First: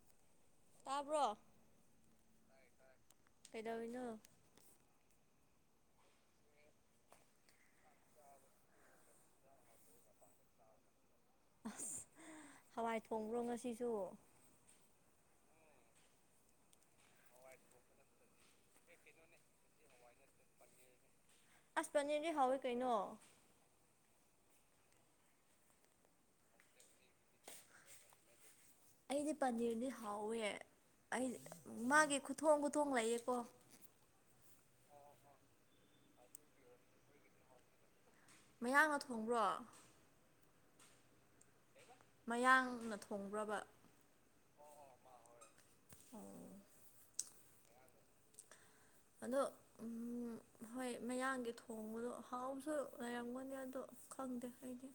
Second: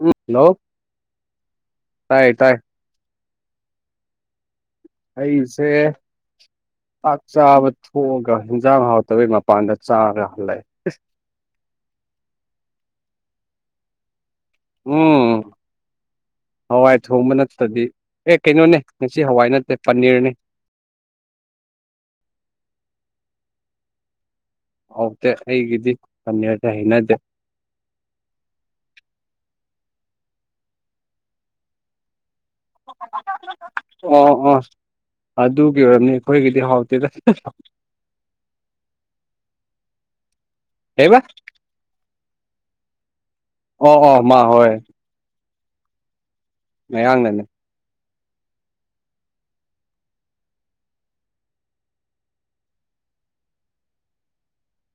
ꯎꯝ hello. ꯇꯥꯕ꯭ꯔꯣ꯫ ꯇꯥꯏ ꯇꯥꯏ꯫ ꯀꯩꯗꯧꯔꯤꯅꯣ꯫ ꯑꯩꯁꯦ꯫ ꯆꯥꯛ ꯆꯥꯕ ꯊꯣꯛꯑꯒ ꯍꯤꯟꯖꯥꯡ ꯍꯥꯎꯇꯕꯒꯤ ꯃꯄꯥꯟꯗ ꯆꯥꯔꯒ ꯍꯜꯂꯛꯑꯦ꯫ ꯑꯁ ꯍꯋꯥꯏ ꯊꯣꯡꯕ꯭ꯔꯣ ꯉꯁꯤꯁꯨ꯫ ꯎꯝ ꯍꯋꯥꯏ ꯊꯣꯡꯕ ꯅꯠꯇ꯭ꯔꯗꯤ꯫ ꯑꯦ ꯀꯩꯅꯣꯅꯦ ꯉꯁꯤ ꯍꯋꯥꯏ ꯅꯠꯇꯦ ꯄꯅꯤꯔꯅꯦ꯫ ꯑꯁ ꯄꯅꯤꯔꯗꯤ ꯍꯥꯎꯋꯤ ꯀꯩꯅꯣ꯫ ꯍꯥꯎꯇꯦ ꯑꯩꯒꯤꯗꯤ ꯄꯅꯤꯔꯁꯦ ꯍꯩꯅꯗꯦ꯫ [unintelligible] ꯑꯩꯗꯤ ꯄꯅꯤꯔꯗꯤ ꯍꯥꯎꯋꯦ ꯑꯩ ꯃꯥꯒꯤ ꯈꯨꯊꯣꯡ ꯈꯨꯊꯣꯡ ꯂꯩꯌꯦꯀꯣ꯫ ꯑꯣ ꯑꯣ ꯑꯗꯨꯒꯤ ꯑꯣꯏꯔꯝꯅꯤ ꯑꯈꯣꯏꯒꯤꯗꯤ ꯍꯥꯎꯇꯦꯗ꯫ ꯃꯌꯥꯡꯅ ꯊꯣꯡꯕ꯭ꯔꯣ꯫ ꯀꯩꯕ꯫ ꯃꯌꯥꯡꯅ ꯊꯣꯡꯕ꯭ꯔꯥꯕ꯫ ꯑꯣ ꯑꯣ ꯃꯥ ꯍꯣꯏ꯫ ꯑꯣ꯫ ꯃꯌꯥꯥꯡꯅꯅꯦ꯫ ꯑꯅꯨ ꯎꯝ ꯍꯣꯏ ꯃꯌꯥꯡꯒꯤ ꯊꯣꯡꯕꯗꯣ ꯍꯥꯎꯁꯨ ꯂꯩꯔꯝꯒꯅꯤ ꯑꯗꯣ ꯈꯪꯗꯦ ꯑꯩꯗꯤ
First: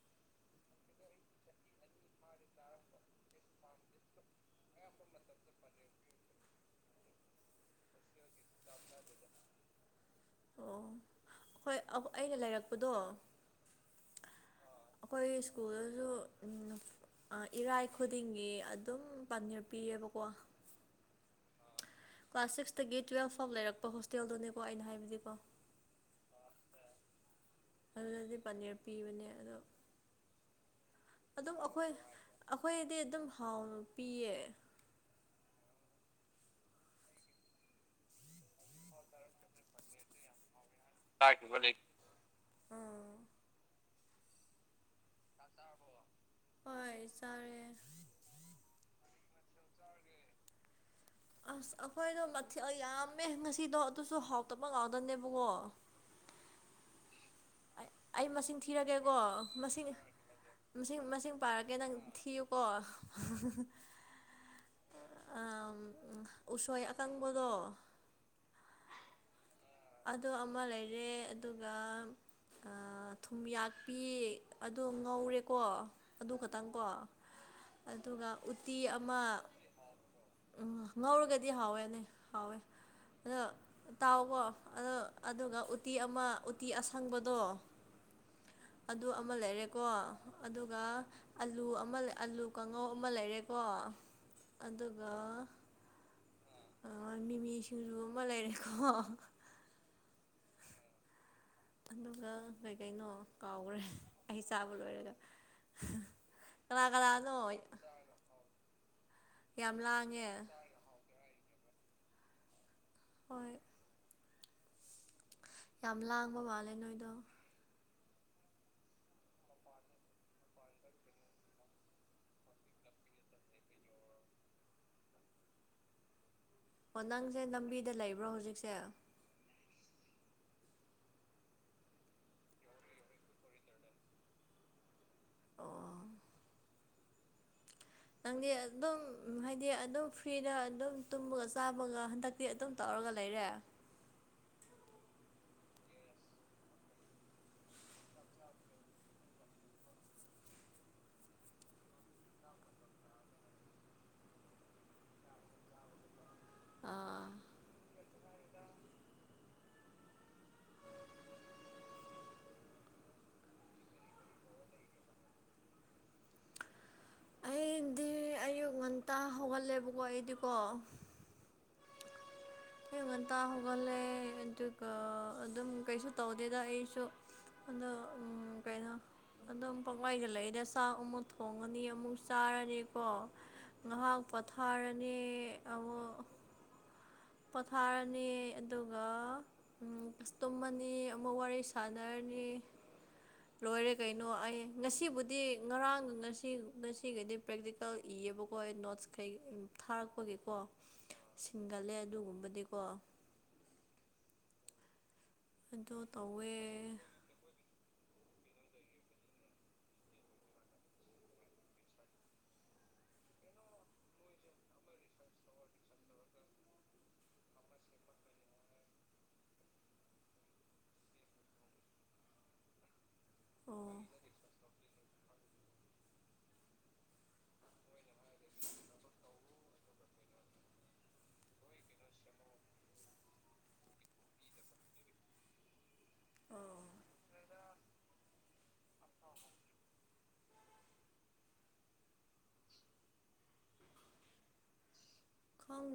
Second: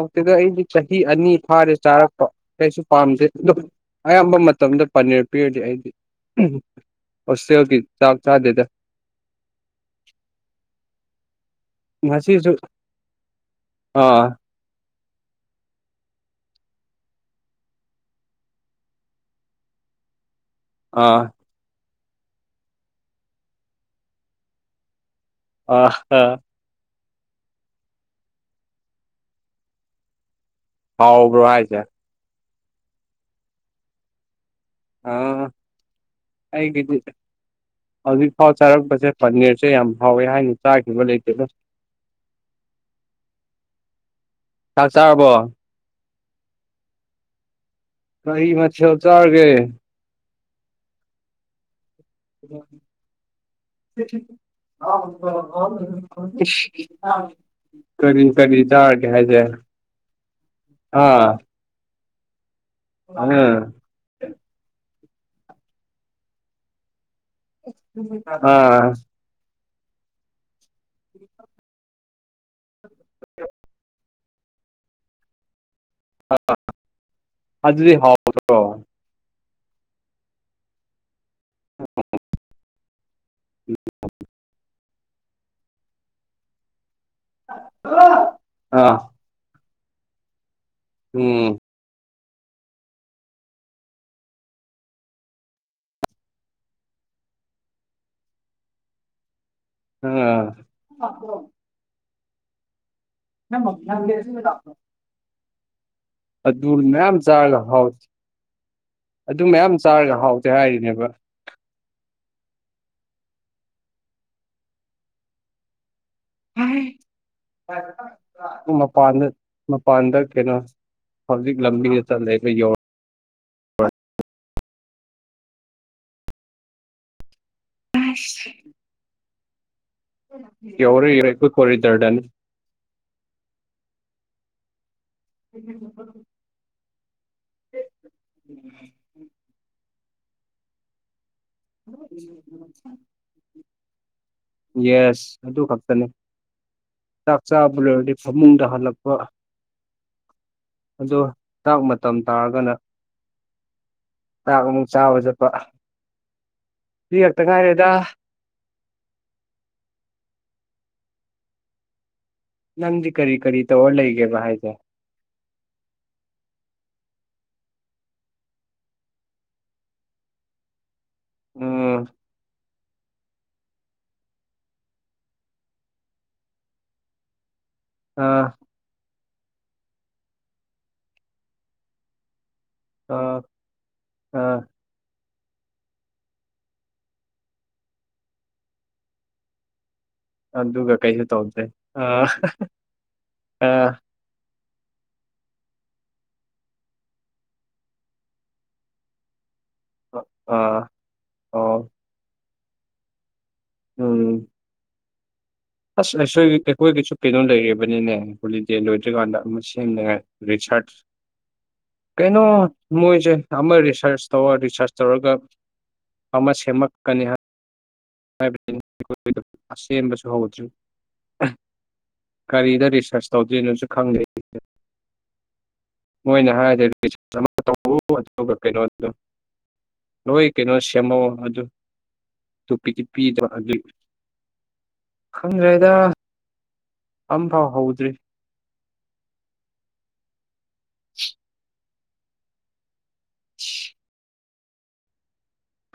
ꯍꯥꯎꯇꯦꯗꯥ ꯑꯩꯗꯤ ꯆꯍꯤ ꯑꯅꯤ ꯐꯥꯔꯦ ꯆꯥꯔꯛꯄ ꯀꯩꯁꯨ ꯄꯥꯝꯗꯦ ꯗꯨꯝ ꯑꯌꯥꯝꯕ ꯃꯇꯝꯗ ꯄꯅꯤꯔ ꯄꯤꯔꯗꯤ ꯑꯩꯗꯤ ꯎꯝ ꯍꯣꯁꯇꯦꯜꯒꯤ ꯆꯥꯛ ꯆꯥꯗꯦꯗ ꯑꯣ ꯍꯣꯏ ꯑꯍꯨ ꯑꯩꯒ ꯉꯁꯤꯁꯨ ꯂꯩꯔꯛꯄꯗꯣ ꯑꯥ ꯑꯈꯣꯏ ꯁ꯭ꯀꯨꯜꯗꯁꯨ ꯎꯝ ꯅꯨ ꯑ ꯏꯔꯥꯏ ꯈꯨꯗꯤꯡꯒꯤ ꯑꯗꯨꯝ ꯄꯅꯤꯔ ꯄꯤ ꯑꯕꯀꯣ ꯑꯥ ꯀ꯭ꯂꯥꯁ ꯁꯤꯛꯁꯇꯒꯤ ꯇꯨꯌꯦꯜꯐ ꯐꯥꯎ ꯂꯩꯔꯛꯄ ꯍꯣꯁꯇꯦꯜꯗꯨꯅꯤꯀꯣ ꯑꯩꯅ ꯍꯥꯏꯕꯗꯤꯀꯣ ꯑꯥ ꯍꯥ ꯑꯗꯨꯗꯗꯤ ꯄꯅꯤꯔ ꯄꯤꯕꯅꯦ ꯑꯗꯣ ꯍꯥꯎꯕ꯭ꯔꯣ ꯑꯗꯨꯝ ꯍꯥꯏꯁꯦ ꯑꯈꯣꯏ ꯑꯈꯣꯏꯗꯤ ꯑꯗꯨꯝ ꯍꯥꯎꯅ ꯄꯤꯌꯦ ꯑꯥ ꯑꯩꯒꯤꯗꯤ ꯍꯧꯖꯤꯛ ꯐꯥꯎ ꯆꯥꯔꯛꯄꯁꯦ ꯄꯅꯤꯔꯁꯦ ꯌꯥꯝ ꯍꯥꯎꯋꯦ ꯍꯥꯏꯅ ꯆꯥꯈꯤꯕ ꯂꯩꯇꯦꯗꯥ ꯑꯝ ꯆꯥꯛ ꯆꯥꯔꯕꯣ ꯆꯥꯔꯕꯣ ꯍꯣꯏ ꯆꯥꯔꯦ ꯀꯔꯤ ꯃꯊꯦꯜ ꯆꯥꯔꯒꯦ ꯑꯁ ꯑꯈꯣꯏꯗꯣ ꯃꯊꯦꯜ ꯌꯥꯝꯃꯦ ꯉꯁꯤꯗꯣ ꯑꯗꯨꯁꯨ ꯍꯥꯎꯇꯕ ꯉꯥꯛꯇꯅꯦꯕꯀꯣ [unintelligible] ꯑꯩ ꯀꯔꯤ ꯑꯩ ꯃꯁꯤꯡ ꯀꯔꯤ ꯆꯥꯔꯒꯦ ꯊꯤꯔꯛꯒꯦꯀꯣ ꯍꯥꯏꯁꯦ ꯃꯁꯤꯡ ꯃꯁꯤꯡ ꯃꯁꯤꯡ ꯑꯥ ꯄꯥꯔꯛ ꯀꯦ ꯅꯪ ꯊꯤꯌꯨꯀꯣ ꯎꯝ ꯑꯝ ꯎꯁꯣꯏ ꯑꯀꯪꯕꯗꯣ ꯑꯥ ꯑꯗꯨ ꯑꯃ ꯂꯩꯔꯦ ꯑꯗꯨꯒ ꯑ ꯊꯨꯝꯌꯥꯛꯄꯤ ꯑꯗꯣ ꯉꯧꯔꯦꯀꯣ ꯑꯗꯨ ꯈꯇꯪꯀꯣ ꯑꯗꯨꯗꯤ ꯑꯗꯨꯒ ꯍꯥꯎꯗ꯭ꯔꯣ ꯎꯇꯤ ꯑꯛ ꯃꯥ ꯎ ꯉꯧꯔꯒ ꯗꯤ ꯍꯥꯎꯋꯦꯅꯦ ꯍꯥꯎꯋꯦ ꯑꯗꯨ ꯇꯥꯎꯀꯣ ꯑꯗꯨ ꯑꯗꯨꯒ ꯎꯇꯤ ꯑꯃ ꯎꯇꯤ ꯑꯁꯪꯕꯗꯣ ꯑꯥ ꯑꯗꯨ ꯑꯝ ꯃ ꯂꯩꯔꯦꯀꯣ ꯑꯗꯨꯒ ꯎꯝ ꯑꯂꯨ ꯑꯃ ꯑꯂꯨ ꯀꯥꯡꯉꯧ ꯑꯃ ꯂꯩꯔꯦꯀꯣ ꯑꯗꯨꯒ ꯑ ꯃꯤꯃꯤ ꯁꯤꯡꯖꯨ ꯑꯃ ꯂꯩꯔꯦꯀꯣ ꯑꯥ ꯑꯗꯨꯒ ꯀꯩ ꯀꯩꯅꯣ ꯀꯥꯎꯒ꯭ꯔꯦ ꯑꯩ ꯆꯥꯕ ꯂꯣꯏꯔꯒ ꯑꯗꯨ ꯀꯅꯥ ꯃꯌꯥꯝ ꯆꯥꯔꯒ ꯀꯅꯥꯅꯣꯍꯣꯏꯠ ꯍꯥꯎ ꯑꯗꯨ ꯃꯌꯥꯝ ꯆꯥꯔꯒ ꯂꯥꯡꯉꯦ ꯍꯥꯎꯇꯦ ꯍꯥꯏꯔꯤꯅꯦꯕ ꯍꯣꯏ ꯌꯥꯝ ꯂꯥꯡꯕ ꯃꯥꯜꯂꯦ ꯅꯣꯏꯗꯣ ꯁꯣꯝ ꯃꯄꯥꯟꯗ ꯃꯄꯥꯟꯗ ꯀꯩꯅꯣ ꯍꯧꯖꯤꯛ ꯂꯝꯕꯤꯗ ꯆꯠ ꯂꯩꯕ ꯌꯣ ꯑꯣ ꯅꯪꯁꯦ ꯂꯝꯕꯤꯗ ꯂꯩꯕ꯭ꯔꯣ ꯍꯧꯖꯤꯛꯁꯦ ꯌꯧꯔꯦ ꯑꯩꯈꯣꯏꯀꯣ ꯔꯦꯟꯗꯔ ꯗꯅꯤ ꯎꯝ ꯅꯪꯗꯤ ꯑꯗꯨꯝ ꯍꯥꯏꯗꯤ ꯑꯗꯨꯝ ꯐ꯭ꯔꯤꯗ ꯑꯗꯨꯝ ꯇꯨꯝꯕꯒ ꯆꯥꯕꯒ ꯍꯟꯗꯛꯇꯤ ꯑꯗꯨꯝ ꯇꯧꯔꯒ ꯂꯩꯔꯦ ꯌꯦꯁ ꯑꯗꯨ ꯈꯛꯇꯅꯦ ꯆꯥꯛ ꯆꯥꯕ ꯂꯣꯏꯔꯗꯤ ꯐꯃꯨꯡꯗ ꯍꯜꯂꯛꯄ ꯑꯗꯣ ꯆꯥꯛ ꯃꯇꯝ ꯇꯥꯔꯒꯅ ꯊꯥꯛ ꯑꯃꯨꯛ ꯆꯥꯕ ꯆꯠꯄ ꯄꯤ ꯑꯥ ꯈꯛꯇ ꯉꯥꯏꯔꯦꯗ ꯅꯪꯗꯤ ꯀꯔꯤ ꯀꯔꯤ ꯇꯧꯔ ꯂꯩꯒꯦꯕ ꯍꯥꯏꯁꯦ ꯑꯩꯗꯤ ꯑꯌꯨꯛ ꯉꯟꯇꯥ ꯍꯧꯒꯠꯂꯦꯕꯀꯣ ꯑꯩꯗꯤꯀꯣ ꯎꯝ ꯑꯌꯨꯛ ꯉꯟꯇꯥ ꯍꯧꯒꯠꯂꯦ ꯑꯗꯨꯒ ꯑꯗꯨꯝ ꯀꯩꯁꯨ ꯇꯧꯗꯦꯗ ꯑꯩꯁꯨ ꯑꯗꯨ ꯎꯝ ꯑꯥ ꯀꯩꯅꯣ ꯑꯗꯨꯝ ꯄꯛꯋꯥꯏꯗ ꯂꯩꯗ ꯆꯥꯛ ꯑꯃꯨꯛ ꯊꯣꯡꯉꯅꯤ ꯑꯃꯨꯛ ꯆꯥꯔꯅꯤ ꯀꯣ ꯑꯥ ꯉꯍꯥꯛ ꯑꯥ ꯄꯣꯊꯥꯔꯅꯤ ꯑꯃꯨꯛ ꯄꯣꯊꯥꯔꯅꯤ ꯑꯗꯨꯒ ꯎꯝ ꯑꯗꯨꯒ ꯇꯨꯝꯃꯅꯤ ꯀꯩꯁꯨ ꯑꯃꯨꯛ ꯋꯥꯔꯤ ꯇꯧꯗ꯭ꯔꯦ ꯑꯥ ꯁꯥꯟꯅꯔꯅꯤ ꯑꯥ ꯂꯣꯏꯔꯦ ꯀꯩꯅꯣ ꯀꯩꯅꯣ ꯑꯩ ꯉꯁꯤꯕꯨꯗꯤ ꯉꯔꯥꯡ ꯉꯁꯤ ꯉꯁꯤꯒꯗꯤ ꯄ꯭ꯔꯦꯛꯇꯤꯀꯦꯜ ꯏꯌꯦꯕꯀꯣ ꯅꯣꯠꯁ ꯀꯩ ꯊꯥꯔꯛꯄꯒꯤꯀꯣ ꯑꯥ ꯑꯣ ꯁꯤꯡꯒꯠꯂꯦ ꯑꯗꯨꯒꯨꯝꯕꯗꯤꯀꯣ ꯎꯝ ꯑꯗꯨ ꯑꯁ ꯑꯁꯣꯏ ꯇꯧꯋꯦ ꯑꯩꯈꯣꯢꯒꯤꯁꯨ ꯀꯩꯅꯣ ꯂꯩꯔꯤꯕꯅꯤꯅꯦ ꯍꯣꯂꯤꯗꯦ ꯂꯣꯏꯗ꯭ꯔꯤꯀꯥꯟꯗ ꯑꯃ ꯁꯦꯝꯗꯉꯥꯏ ꯔꯤꯆꯥꯔꯠ ꯀꯩꯅꯣ ꯃꯣꯏꯁꯦ ꯑꯃ ꯔꯤꯁꯔꯁ ꯇꯋꯣ ꯔꯤꯁꯥꯔꯁ ꯇꯧꯔꯒ ꯑꯃ ꯁꯦꯝꯃꯛꯀꯅꯤ ꯍꯥꯏ ꯍꯥꯏꯕꯁꯤ ꯑꯩꯈꯣꯏ ꯑꯁꯦꯡꯕꯁꯨ ꯍꯧꯗ꯭ꯔꯤ ꯀꯔꯤꯗ ꯔꯤꯁꯔꯁ ꯇꯧꯗꯣꯏꯅꯁꯨ ꯑꯣ ꯈꯪꯗꯦ ꯃꯣꯏꯅ ꯍꯥꯏꯔꯗꯤ [unintelligible] ꯅꯣꯏ ꯀꯩꯅꯣ ꯁꯦꯝꯃꯣ ꯑꯗꯨ ꯇꯣꯄꯤꯛꯇꯤ ꯄꯤꯗꯕ ꯑꯗꯨꯢ ꯈꯪꯗ꯭ꯔꯦꯗ ꯑꯣ ꯑꯝꯐꯥꯎ ꯍꯧꯗ꯭ꯔꯤ [unintelligible] [unintelligible] ꯁꯤ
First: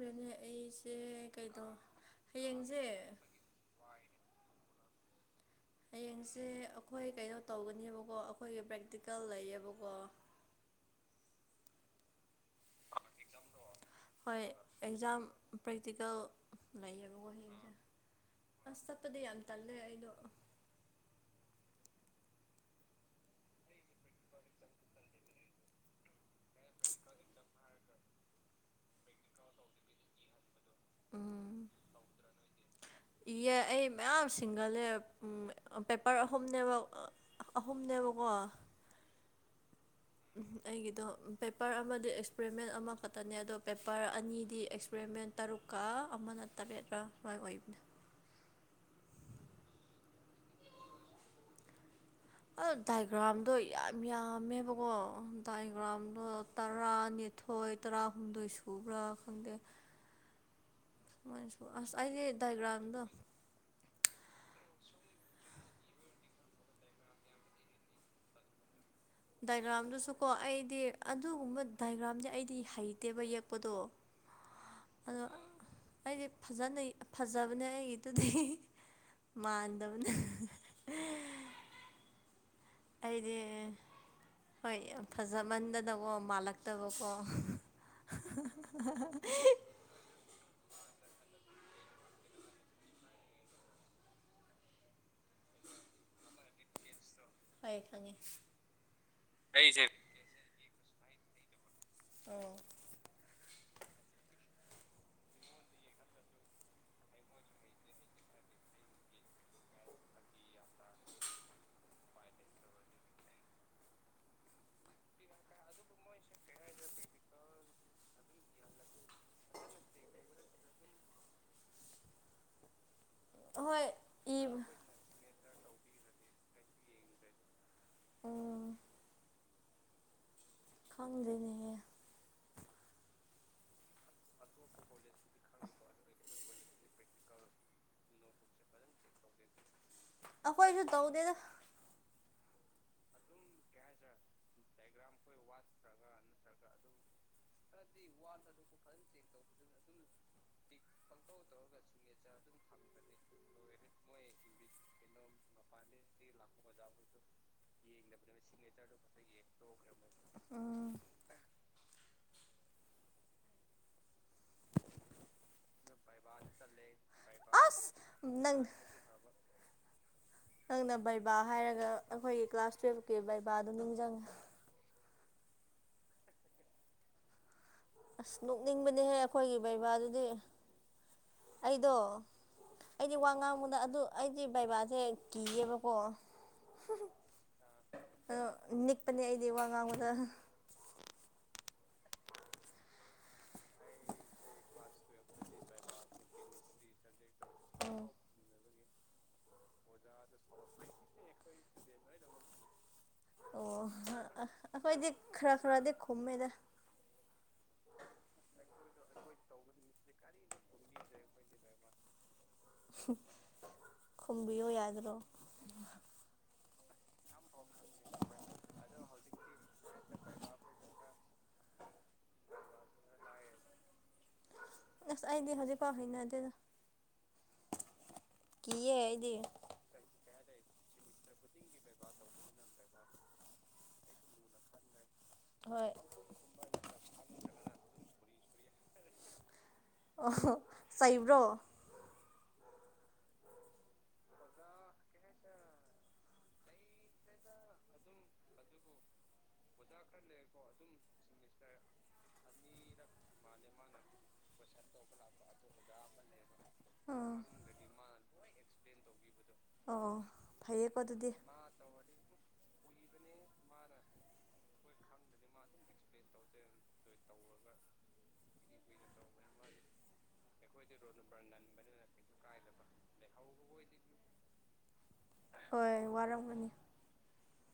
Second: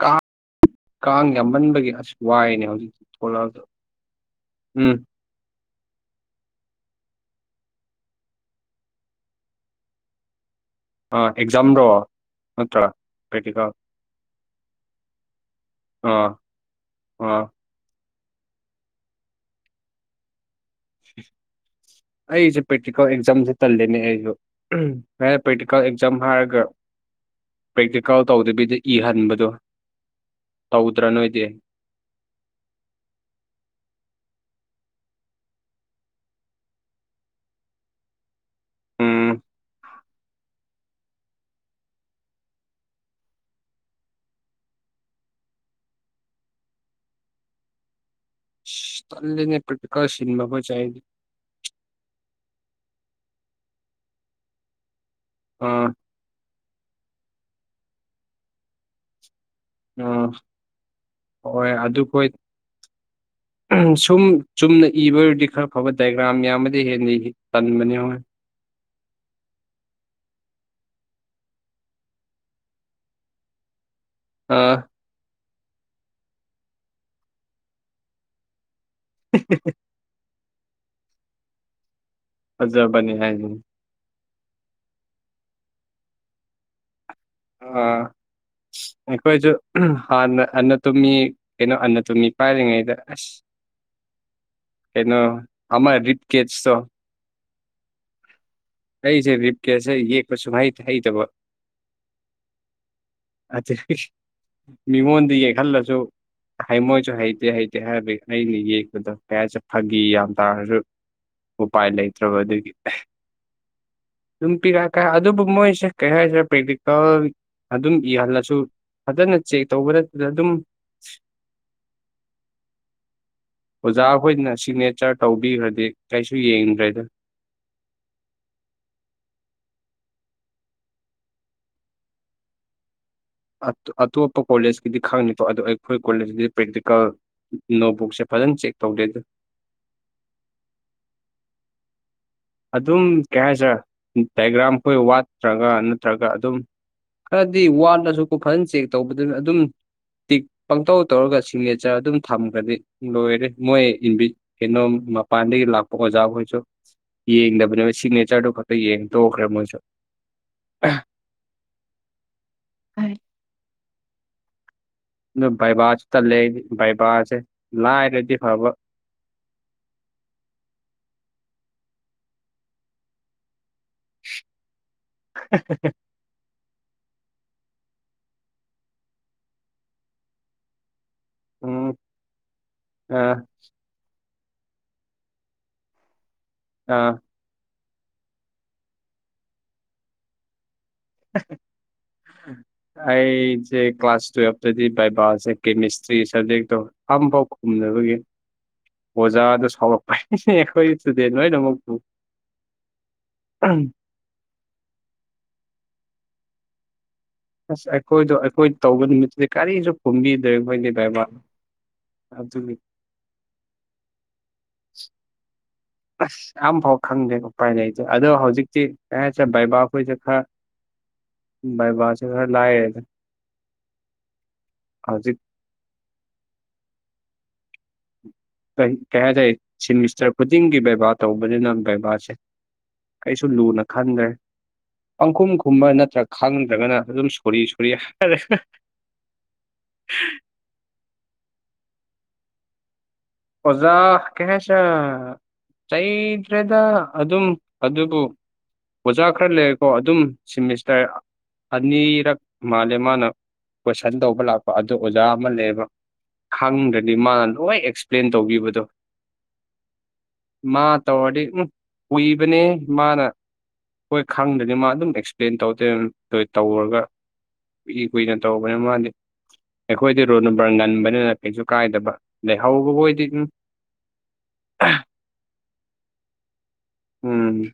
ꯀꯥꯡ ꯑꯩꯁꯦ ꯀꯥꯡ ꯀꯩꯗꯣ ꯌꯥꯝꯃꯟꯕꯒꯤ ꯑꯁ ꯋꯥꯏꯅꯦ ꯍꯌꯦꯡꯁꯦ ꯍꯧꯖꯤꯛ ꯊꯣꯛꯂꯛꯑꯒ ꯎꯝ ꯍꯌꯦꯡꯁꯦ ꯑꯈꯣꯏ ꯀꯩꯅꯣ ꯇꯧꯒꯅꯦꯕꯀꯣ ꯑꯈꯣꯏꯒꯤ ꯄ꯭ꯔꯦꯛꯇꯤꯀꯦꯜ ꯂꯩꯌꯦꯕꯀꯣ ꯑꯥ ꯑꯦꯛꯖꯥꯝꯔꯣ ꯅꯠꯇ꯭ꯔꯥ ꯄ꯭ꯔꯦꯛꯇꯤꯀꯦꯜ ꯍꯣꯏ ꯑꯦꯛꯖꯥꯝ ꯄ꯭ꯔꯦꯛꯇꯤꯀꯦꯜ ꯑꯥ ꯂꯩꯌꯦꯕ ꯑꯥ ꯍꯌꯦꯡꯁꯦ ꯑꯁ ꯆꯠꯄꯗꯤ ꯌꯥꯝ ꯇꯜꯂꯦ ꯑꯩꯗꯣ [unintelligible] ꯑꯩꯁꯦ ꯄ꯭ꯔꯦꯛꯇꯤꯀꯦꯜ ꯑꯦꯛꯖꯥꯝꯁꯦ ꯇꯜꯂꯤꯅꯦ ꯑꯩꯁꯨ ꯄ꯭ꯔꯦꯛꯇꯤꯀꯦꯜ ꯑꯦꯛꯖꯥꯝ ꯍꯥꯏꯔꯒ ꯒ ꯄ꯭ꯔꯦꯛꯇꯤꯀꯦꯜ ꯇꯧꯗꯕꯤꯗ ꯏꯍꯟꯕꯗꯣ ꯇꯧꯗ꯭ꯔ ꯅꯣꯏꯗꯤ ꯎꯝ ꯏꯌꯦ ꯑꯩ ꯃꯌꯥꯝ ꯁꯤꯡꯒꯜꯂꯦ ꯎꯝ ꯄꯦꯄꯔ ꯑꯍꯨꯝꯅꯦꯕ ꯑꯥ ꯑꯍꯨꯝꯅꯦꯕꯀꯣ ꯎꯝ ꯑꯩꯒꯤꯗꯣ ꯄꯦꯄꯔ ꯑꯃꯗꯤ ꯑꯦꯛꯁꯄꯦꯔꯤꯃꯦꯟ ꯑꯃꯈꯛꯇꯅꯦ ꯑꯗꯣ ꯄꯦꯄꯔ ꯑꯅꯤꯗꯤ ꯑꯦꯛꯁꯄꯦꯔꯤꯃꯦꯟ ꯇꯔꯨꯛꯀ ꯑꯃꯅ ꯇꯔꯦꯠꯔꯥ ꯃꯥꯏ ꯑꯣꯏꯕꯅꯤ ꯇꯟꯂꯤꯅꯦ ꯄ꯭ꯔꯦꯛꯇꯤꯀꯦꯜ ꯁꯤꯟꯕ ꯈꯣꯏꯁꯦ ꯑ ꯗꯥꯏꯒ꯭ꯔꯥꯝꯗꯣ ꯌꯥꯝ ꯌꯥꯝꯃꯦꯕꯀꯣ ꯑꯥ ꯗꯥꯏꯒ꯭ꯔꯥꯝꯗꯣ ꯇꯔꯥꯅꯤꯊꯣꯏ ꯇꯔꯥꯍꯨꯝꯗꯣꯏ ꯁꯨꯕ꯭ꯔꯥ ꯈꯪꯗꯦ ꯑꯥ ꯍꯣꯏ [unintelligible] ꯑꯩꯗꯤ ꯑꯗꯨꯈꯣꯏ ꯗꯥꯏꯒ꯭ꯔꯥꯝꯗꯣ ꯁꯨꯝ ꯆꯨꯝꯅ ꯏꯕ ꯑꯣꯏꯔꯗꯤ ꯈꯔ ꯐꯕ ꯗꯥꯏꯒ꯭ꯔꯥꯝ ꯌꯥꯝꯃꯗꯤ ꯍꯦꯟꯅ ꯇꯟꯕꯅꯤ ꯍꯣꯏ ꯗꯥꯏꯒ꯭ꯔꯥꯝꯗꯨꯁꯨ ꯀꯣ ꯑꯩꯗꯤ ꯑꯗꯨꯒꯨꯝꯕ ꯗꯥꯏꯒ꯭ꯔꯥꯝꯗꯤ ꯑꯩꯗꯤ ꯍꯩꯇꯦꯕ ꯌꯦꯛꯄꯗꯣ [unintelligible] ꯑꯥ ꯑꯗꯣ ꯑꯩꯗꯤ ꯐꯖꯅ ꯐꯖꯕꯅꯦ ꯑꯩꯒꯤꯗꯨꯗꯤ ꯃꯥꯟꯗꯕꯅꯦ ꯐꯖꯕꯅꯦ ꯑꯩꯗꯤ ꯍꯥꯏꯁꯤꯅꯤ ꯍꯣꯏ ꯌꯥꯝ ꯐꯖꯃꯟꯗꯅꯀꯣ ꯃꯥꯜꯂꯛ... ꯇꯕꯀꯣ ꯑꯥ ꯑꯩꯈꯣꯏꯁꯨ ꯍꯥꯟꯅ ꯑꯟꯅꯠꯇꯨꯝꯃꯤ ꯀꯩꯅꯣ ꯑꯟꯅꯇꯨꯝꯃꯤ ꯄꯥꯏꯔꯤꯉꯩꯗ ꯑꯁ ꯀꯩꯅꯣ ꯑꯃ ꯔꯤꯞ ꯀꯦꯁꯇꯣ ꯍꯣꯏ ꯈꯪꯉꯦ ꯑꯩꯁꯦ ꯔꯤꯞꯀꯦꯁꯁꯦ ꯌꯦꯛꯄ ꯁꯨꯝꯍꯩ ꯍꯩꯇꯕ ꯑꯣ [unintelligible] ꯃꯤꯉꯣꯟꯗ ꯌꯦꯛꯍꯜꯂꯁꯨ ꯃꯣꯏꯁꯨ ꯍꯩꯇꯦ ꯍꯩꯇꯦ ꯍꯥꯏꯕꯗꯤ ꯑꯩꯅ ꯌꯦꯛꯄꯗꯣ ꯀꯩꯌꯥꯁꯨ ꯐꯥꯒꯤ ꯌꯥꯝ ꯇꯥꯔꯁꯨ ꯎꯄꯥꯏ ꯂꯩꯇ꯭ꯔꯕ ꯑꯗꯨꯒꯤ ꯑꯗꯨꯝ ꯄꯤꯔꯛꯑꯀ ꯑꯗꯨꯕꯨ ꯃꯣꯏꯁꯦ ꯀꯩ ꯍꯥꯏꯁꯤꯔ ꯄ꯭ꯔꯦꯛꯇꯤꯀꯦꯜ ꯑꯗꯨꯝ ꯏꯍꯜꯂꯁꯨ ꯐꯖꯅ ꯆꯦꯛ ꯇꯧꯕ ꯅꯠꯇꯅ ꯑꯗꯨꯝ ꯍꯣꯏ ꯑꯣꯖꯥ ꯏ ꯑꯩꯈꯣꯏꯅ ꯁꯤꯛꯅꯦꯠ... ꯆꯔ ꯇꯧꯕꯤꯈ꯭ꯔꯗꯤ ꯀꯩꯁꯨ ꯌꯦꯡꯗ꯭ꯔꯦꯗ ꯑꯣ ꯈꯪꯗꯦꯅꯦꯍꯦ ꯑꯇꯣꯞꯄ ꯀꯣꯂꯦꯖꯀꯤꯗꯤ ꯈꯪꯗꯦꯀꯤ ꯑꯗꯣ ꯑꯩꯈꯣꯏ ꯀꯣꯂꯦꯖꯀꯤꯗꯤ ꯄ꯭ꯔꯦꯛꯇꯤꯀꯦꯜ ꯅꯣꯠ ꯕꯨꯛꯁꯦ ꯐꯖꯅ ꯆꯦꯛ ꯇꯧꯗꯦ ꯑꯩꯈꯣꯏꯁꯨ ꯇꯧꯗꯦꯗ ꯑꯗꯨꯝ ꯀꯩ ꯍꯥꯏꯁꯔꯦ ꯗꯥꯏꯒ꯭ꯔꯥꯝ ꯈꯣꯏ ꯋꯥꯠꯇ꯭ꯔꯒ ꯅꯠꯇ꯭ꯔꯒ ꯑꯗꯨꯝ ꯈꯔꯗꯤ ꯋꯥꯠꯂꯁꯨꯀꯣ ꯐꯖꯅ ꯆꯦꯛ ꯇꯧꯕꯗꯨꯅ ꯑꯗꯨꯝ ꯇꯤꯛ ꯄꯪꯇꯧ ꯇꯧꯔꯒ ꯁꯤꯒꯅꯦꯆꯔ ꯑꯗꯨꯝ ꯊꯝꯈ꯭ꯔꯗꯤ ꯂꯣꯏꯔꯦ ꯃꯣꯏ ꯏꯟꯕꯤ ꯀꯩꯅꯣ ꯃꯄꯥꯟꯗꯒꯤ ꯂꯥꯛꯄ ꯑꯣꯖꯥꯈꯣꯏꯁꯨ ꯆꯥ ꯌꯦꯡꯗꯕꯅꯦꯕ ꯁꯤꯒꯅꯦꯆꯔꯗꯨ ꯈꯛꯇ ꯌꯦꯡ ꯇꯣꯛꯈ꯭ꯔꯦ ꯃꯣꯏꯁꯨ ꯎꯝ ꯑꯗꯨ ꯕꯥꯏꯕꯥꯁꯨ ꯇꯜꯂꯦ ꯑꯩꯗꯤ ꯕꯥꯏꯕꯥꯁꯦ ꯑꯁ ꯂꯥꯏꯔꯗꯤ ꯅꯪ ꯐꯕ ꯅꯪꯅ ꯕꯩꯕꯥ ꯍꯥꯏꯔꯒ ꯑꯩꯈꯣꯏꯒꯤ ꯀ꯭ꯂꯥꯁ ꯇꯨꯋꯜꯐꯀꯤ ꯕꯩꯕꯥꯗꯨ ꯅꯤꯡꯁꯤꯡꯉꯦ [unintelligible] ꯑꯁ ꯅꯣꯛꯅꯤꯡꯕꯅꯦꯍꯦ ꯑꯩꯈꯣꯏꯒꯤ ꯕꯩꯕꯥꯗꯨꯗꯤ ꯎꯝ ꯑꯩꯗꯣ ꯑꯩꯗꯤ ꯋꯥ ꯑꯥ ꯉꯥꯡꯕꯗ ꯑꯗꯨ ꯑꯩꯗꯤ ꯕꯥꯏꯕꯥꯁꯦ ꯀꯤꯌꯦꯕꯀꯣ ꯑꯥ ꯅꯤꯛꯄꯅꯦ ꯑꯩꯗꯤ ꯋꯥ ꯉꯥꯡꯕꯗ ꯍ [inaudible] ꯑꯩꯁꯦ ꯀ꯭ꯂꯥꯁ ꯇꯨꯋꯦꯜꯚꯇꯗꯤ ꯕꯥꯏꯕꯁꯦ ꯀꯦꯃꯤꯁꯇ꯭ꯔꯤ ꯁꯕꯖꯦꯛꯇꯣ ꯑꯝꯐꯥꯎ ꯑꯣ ꯈꯨꯝꯅꯕꯒꯤ ꯑꯣꯖꯥꯗꯣ ꯁꯥꯎꯔꯛꯄꯅꯦ ꯑꯩꯈꯣꯏ ꯁ꯭ꯇꯨꯗꯦꯟ ꯂꯣꯏꯅꯃꯛꯇꯨ ꯑꯣ ꯑꯥ ꯑꯩꯈꯣꯏꯗꯤ ꯈꯔ ꯈꯔꯗꯤ ꯈꯨꯝꯃꯦꯗ ꯑꯁ ꯑꯩꯈꯣꯏꯗꯣ ꯑꯩꯈꯣꯏ ꯇꯧꯕ ꯅꯨꯃꯤꯠꯇꯨꯗꯤ ꯀꯔꯤꯁꯨ ꯈꯨꯝꯕꯤꯗ꯭ꯔꯦ ꯃꯣꯏꯒꯤ ꯕꯥꯏꯕꯥꯗꯣ ꯑꯗꯨꯒꯤ [unintelligible] ꯈꯨꯝꯕꯤꯌꯣ ꯌꯥꯗ꯭ꯔꯣ ꯑꯁ ꯑꯝ ꯐꯥꯎ ꯈꯪꯗꯦ ꯎꯄꯥꯏ ꯂꯩꯇꯦ ꯑꯗꯣ ꯍꯧꯖꯤꯛꯇꯤ [unintelligible] ꯕꯥꯏꯕꯥ ꯑꯩꯈꯣꯏꯁꯦ ꯈꯔ ꯕꯥꯏꯥꯕꯥꯁꯦ ꯈꯔ ꯂꯥꯏꯌꯦ ꯑꯁ ꯍꯧꯖꯤꯛ ꯑꯩꯗꯤ ꯍꯧꯖꯤꯛꯐꯥꯎ ꯍꯩꯅꯗꯦꯗ ꯀꯩ ꯀꯤꯌꯦ ꯀꯩ ꯑꯩꯗꯤ ꯍꯥꯏꯇꯥꯏꯌꯦ ꯁꯦꯃꯤꯁꯇꯔ ꯈꯨꯗꯤꯡꯒꯤ ꯕꯥꯏꯕꯥ ꯇꯧꯕꯅꯤꯅ ꯕꯥꯏꯕꯥꯁꯦ ꯀꯩꯁꯨ ꯂꯨꯅ ꯈꯟꯗ꯭ꯔꯦ ꯄꯪꯈꯨꯝ ꯈꯨꯝꯕ ꯍꯣꯏ ꯅꯠꯇ꯭ꯔꯒ ꯈꯪꯗ꯭ꯔꯒꯅ ꯑꯗꯨꯝ ꯁꯣꯔꯤ ꯁꯣꯔꯤ ꯍꯥꯏꯔꯦ ꯑꯣ ꯆꯩꯕ꯭ꯔꯣ ꯑꯣꯖꯥ ꯀꯩ ꯍꯥꯏꯁꯤꯔꯥ ꯆꯩꯗ꯭ꯔꯦꯗ ꯑꯗꯨꯝ ꯑꯗꯨꯕꯨ ꯑꯣꯖꯥ ꯈꯔ ꯂꯩꯔꯦꯀꯣ ꯑꯗꯨꯝ ꯁꯦꯃꯤꯁꯇꯔ ꯑꯅꯤꯔꯛ ꯃꯥꯜꯂꯦ ꯃꯥꯅ ꯀꯣꯏꯁꯟ ꯇꯧꯕ ꯂꯥꯛꯄ ꯑꯗꯨ ꯑꯣꯖꯥ ꯑꯃ ꯂꯩꯌꯦꯕ ꯈꯪꯗ꯭ꯔꯗꯤ ꯑꯥ ꯃꯥꯅ ꯂꯣꯏ ꯑꯦꯛꯁꯄ꯭ꯂꯦꯟ ꯇꯧꯕꯤꯕꯗꯣ ꯑꯣ ꯃꯥ ꯐꯩꯌꯦꯀꯣ ꯑꯗꯨꯗꯤ ꯇꯧꯔꯗꯤ ꯎꯝ ꯎꯏꯕꯅꯦꯍꯦ ꯃꯥꯅ ꯍꯣꯏ ꯈꯪꯗ꯭ꯔꯥꯗꯤ ꯃꯥ ꯑꯗꯨꯝ ꯑꯦꯛꯁꯄ꯭ꯂꯦꯟ ꯇꯧꯗꯣꯏ [unintelligible] ꯇꯧꯔꯒ ꯀꯨꯏ ꯀꯨꯏꯅ ꯇꯧꯕꯅꯦꯍꯦ ꯃꯥꯗꯤ ꯑꯩꯈꯣꯏꯗꯤ ꯔꯣꯜ ꯅꯝꯕꯔ ꯉꯟꯕꯅꯤꯅ ꯀꯩꯁꯨ ꯀꯥꯏꯗꯕ ꯂꯩꯍꯧ ꯄꯣꯍꯣꯏꯗꯤ ꯎꯝ ꯍꯣꯏ ꯋꯥꯔꯝꯒꯅꯤ ꯎꯝ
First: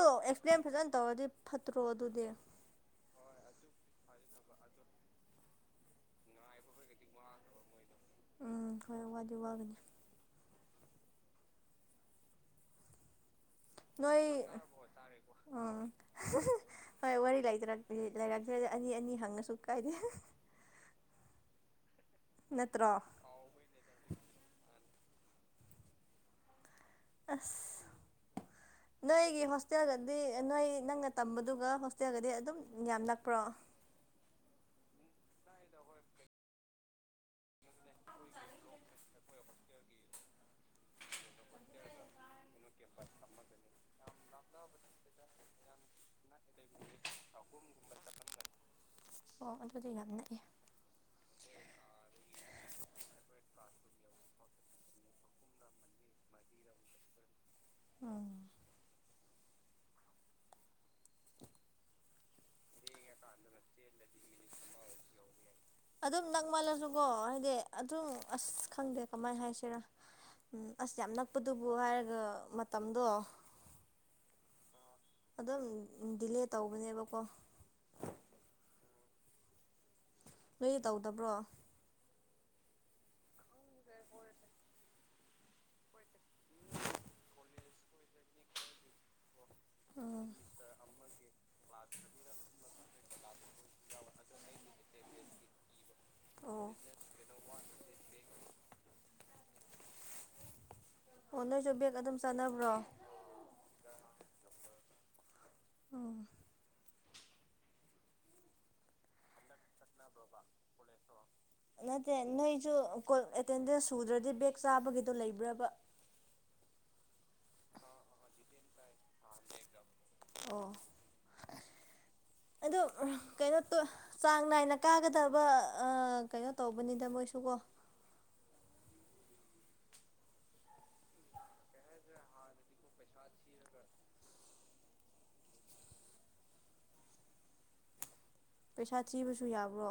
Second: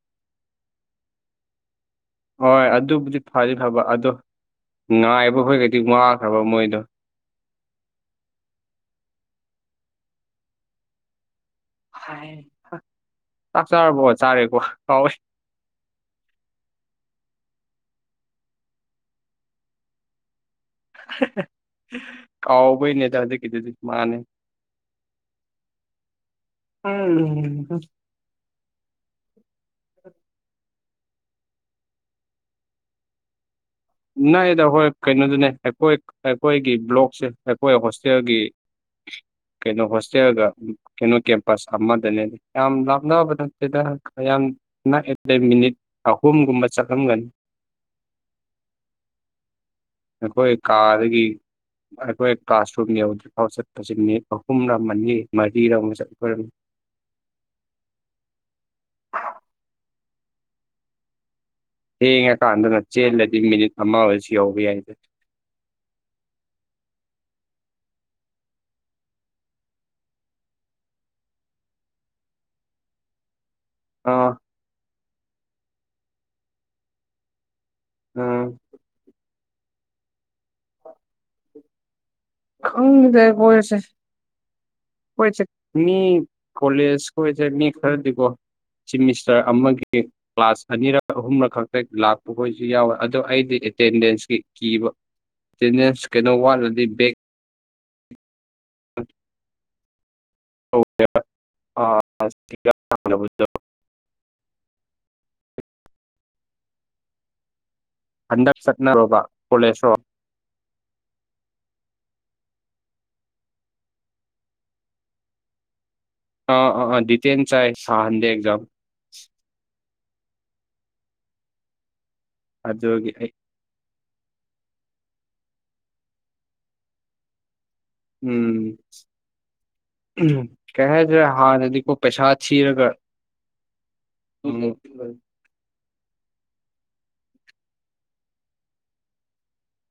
ꯑꯗꯣ ꯑꯦꯛꯁꯄ꯭ꯂꯦꯟ ꯐꯖꯅ ꯇꯧꯔꯗꯤ ꯐꯠꯇ꯭ꯔꯣ ꯑꯗꯨꯗꯤ ꯍꯣꯏ ꯑꯗꯨꯕꯨꯗꯤ ꯐꯗꯤ ꯐꯕ ꯑꯗꯣ ꯉꯥꯏꯕꯈꯣꯏꯒꯗꯤ ꯋꯥꯈ꯭ꯔꯕ ꯃꯣꯏꯗꯣ ꯎꯝ ꯍꯣꯏ ꯋꯥꯗꯤ ꯋꯥꯒꯅꯤ ꯆꯥꯛ ꯆꯥꯔꯕꯣ ꯆꯥꯔꯦꯀꯣ ꯀꯥꯎꯋꯦ ꯑꯣ [unintelligible] ꯍꯣꯏ ꯋꯥꯔꯤ ꯂꯩꯇ꯭ꯔꯥꯗꯤ ꯂꯩꯔꯛꯇ꯭ꯔꯗꯤ ꯑꯅꯤ ꯑꯅꯤ ꯍꯪꯉꯁꯨ ꯀꯥꯏꯗꯦ [unintelligible] ꯅꯠꯇ꯭ꯔꯣ ꯀꯥꯎꯕꯩꯅꯦꯗ ꯍꯧꯖꯤꯛ ꯀꯤꯗꯨꯗꯤ ꯃꯥꯟꯅꯦ ꯎꯝ ꯑꯁ [unintelligible] [inaudible] ꯅꯣꯏꯒꯤ ꯍꯣꯁꯇꯦꯜꯒꯗꯤ ꯅꯣꯏ ꯅꯪꯅ ꯇꯝꯕꯗꯨꯒ ꯍꯣꯁꯇꯦꯜꯒꯗꯤ ꯑꯗꯨꯝ ꯌꯥꯝ ꯅꯛꯄ꯭ꯔꯣ ꯅꯛꯑꯦꯗ ꯍꯣꯏ ꯀꯩꯅꯣꯗꯨꯅꯦ ꯑꯩꯈꯣꯏ ꯑꯩꯈꯣꯏꯒꯤ ꯕ꯭ꯂꯣꯛꯁꯦ ꯑꯩꯈꯣꯏ ꯍꯣꯁꯇꯦꯜꯒꯤ ꯀꯩꯅꯣ ꯍꯣꯁꯇꯦꯜꯒ ꯀꯩꯅꯣ ꯀꯦꯝ ꯕꯁ ꯑꯃꯗꯅꯦ ꯌꯥꯝ ꯂꯥꯞꯅꯕꯗꯤ ꯅꯠꯇꯦꯗ ꯌꯥꯝ ꯅꯛꯑꯦ ꯃꯤꯅꯤꯠ ꯑꯍꯨꯝꯒꯨꯝꯕ ꯆꯠꯂꯝꯒꯅꯤ ꯑꯍꯨꯝꯒꯨꯝꯕ‌ ꯆꯠꯂꯝꯒꯅꯤ ꯑꯣ ꯑꯗꯨꯗꯤ ꯌꯥꯝ ꯅꯛꯑꯦ ꯑꯩꯈꯣꯏ ꯀꯥꯗꯒꯤ ꯑꯩꯈꯣꯏ ꯀ꯭ꯂꯥꯁꯔꯨꯝ ꯌꯧꯗ꯭ꯔꯤꯐꯥꯎ ꯆꯠꯄꯁꯤ ꯃꯤꯅꯤꯠ ꯑꯥ ꯍꯨꯝꯂꯥ ꯃꯅꯤ ꯃꯔꯤꯔꯣꯝ ꯆꯠꯄ‌ ꯑꯣꯏꯔꯝꯅꯤ ꯎꯝ ꯊꯦꯡꯉꯀꯥꯟꯗꯅ ꯆꯦꯜꯂꯗꯤ ꯃꯤꯅꯤꯠ ꯑꯃ ꯑꯣꯏꯔꯁꯨ ꯌꯧꯕ ꯌꯥꯏꯗ ꯑꯗꯨꯝ ꯅꯛꯃꯜꯂꯁꯨꯀꯣ ꯍꯥꯏꯗꯤ ꯑꯗꯨꯝ ꯑꯁ ꯈꯪꯗꯦ ꯀꯃꯥꯏ ꯍꯥꯏꯁꯤꯔꯥ ꯎꯝ ꯑꯁ ꯌꯥꯝ ꯅꯛꯄꯗꯨꯕꯨ ꯍꯥꯏꯔꯒ ꯃꯇꯝꯗꯣ ꯑꯥ ꯑꯗꯨꯝ ꯗꯤꯂꯦꯠ ꯇꯧꯕꯅꯦꯕꯀꯣ ꯑꯥ ꯅꯣꯏꯗꯤ ꯇꯧꯗꯕ꯭ꯔꯣ ꯈꯪꯗ‌ꯦ ꯈ‌ꯣꯏꯁꯦ ꯑꯩꯈꯣꯏꯁꯦ ꯃꯤ ꯀꯣꯂꯦꯖ ꯀꯣꯏꯁꯦ ꯃꯤ ꯈꯔꯗꯤꯀꯣ ꯆꯤꯞ ꯃꯤꯁꯇꯔ ꯑꯃꯒꯤ ꯎꯝ ꯀ꯭ꯂꯥꯁ ꯑꯅꯤꯔꯛ ꯑꯍꯨꯝꯔꯛ ꯈꯛꯇ ꯂꯥꯛꯄꯈꯣꯏꯁꯨ ꯌꯥꯎꯋꯦ ꯑꯗꯣ ꯑꯩꯗꯤ ꯑꯦꯇꯦꯟꯗꯦꯟꯁꯀꯤ ꯀꯤꯕ ꯑꯦꯇꯦꯟꯗꯦꯟꯁ ꯀꯩꯅꯣ ꯑꯣ ꯋꯥꯠꯂꯗꯤ ꯕꯦꯛ [unintelligible] ꯑꯣ ꯅꯣꯏꯁꯨ ꯕꯦꯛ ꯑꯗꯨꯝ ꯆꯥꯅꯕ꯭ꯔꯣ [unintelligible] ꯑꯣ ꯍꯟꯗꯛ ꯆꯠꯅ ꯔꯣꯕꯥ ꯀꯣꯂꯦꯁꯔꫭ [unintelligible] ꯅꯠꯇꯦ ꯅꯣꯏꯁꯨ ꯀꫭ ꯑꯦꯇꯦꯟꯗꯦꯟꯁ ꯁꯨꯗ꯭ꯔꯗꯤ ꯕꯦꯛ ꯆꯥꯕꯒꯤꯗꯣ ꯂꯩꯕ꯭ꯔꯕ ꯑꯥ ꯑ ꯑ ꯗꯤꯇꯦꯟ ꯆꯥꯏ ꯁꯍꯥꯟꯗꯦ ꯑꯦꯖꯝ ꯁꯍꯟꯗꯦ ꯑꯦꯖꯥꯝ ꯑꯣ ꯑꯗꯨ ꯀꯩꯅꫭꯇꫭ ꯆꯥꯡ ꯅꯥꯏꯅ ꯀꯥꯒꯗꯕ ꯀꯩꯅꯣ ꯇꯧꯕꯅꯤꯗ ꯃꯣꯏꯁꯨꯀꯣ ꯎꯝ ꯎꯝ ꯀꯩ ꯍꯥꯏꯁꯤꯔ ꯍꯥꯟꯅꯗꯤ ꯀ‌ꯣ ꯄꯩꯁꯥ ꯊꯤꯔꯒ ꯃꯨꯛ ꯄꯩꯁꯥ ꯊꯤꯕꯁꯨ ꯌꯥꯕ꯭ꯔꯣ?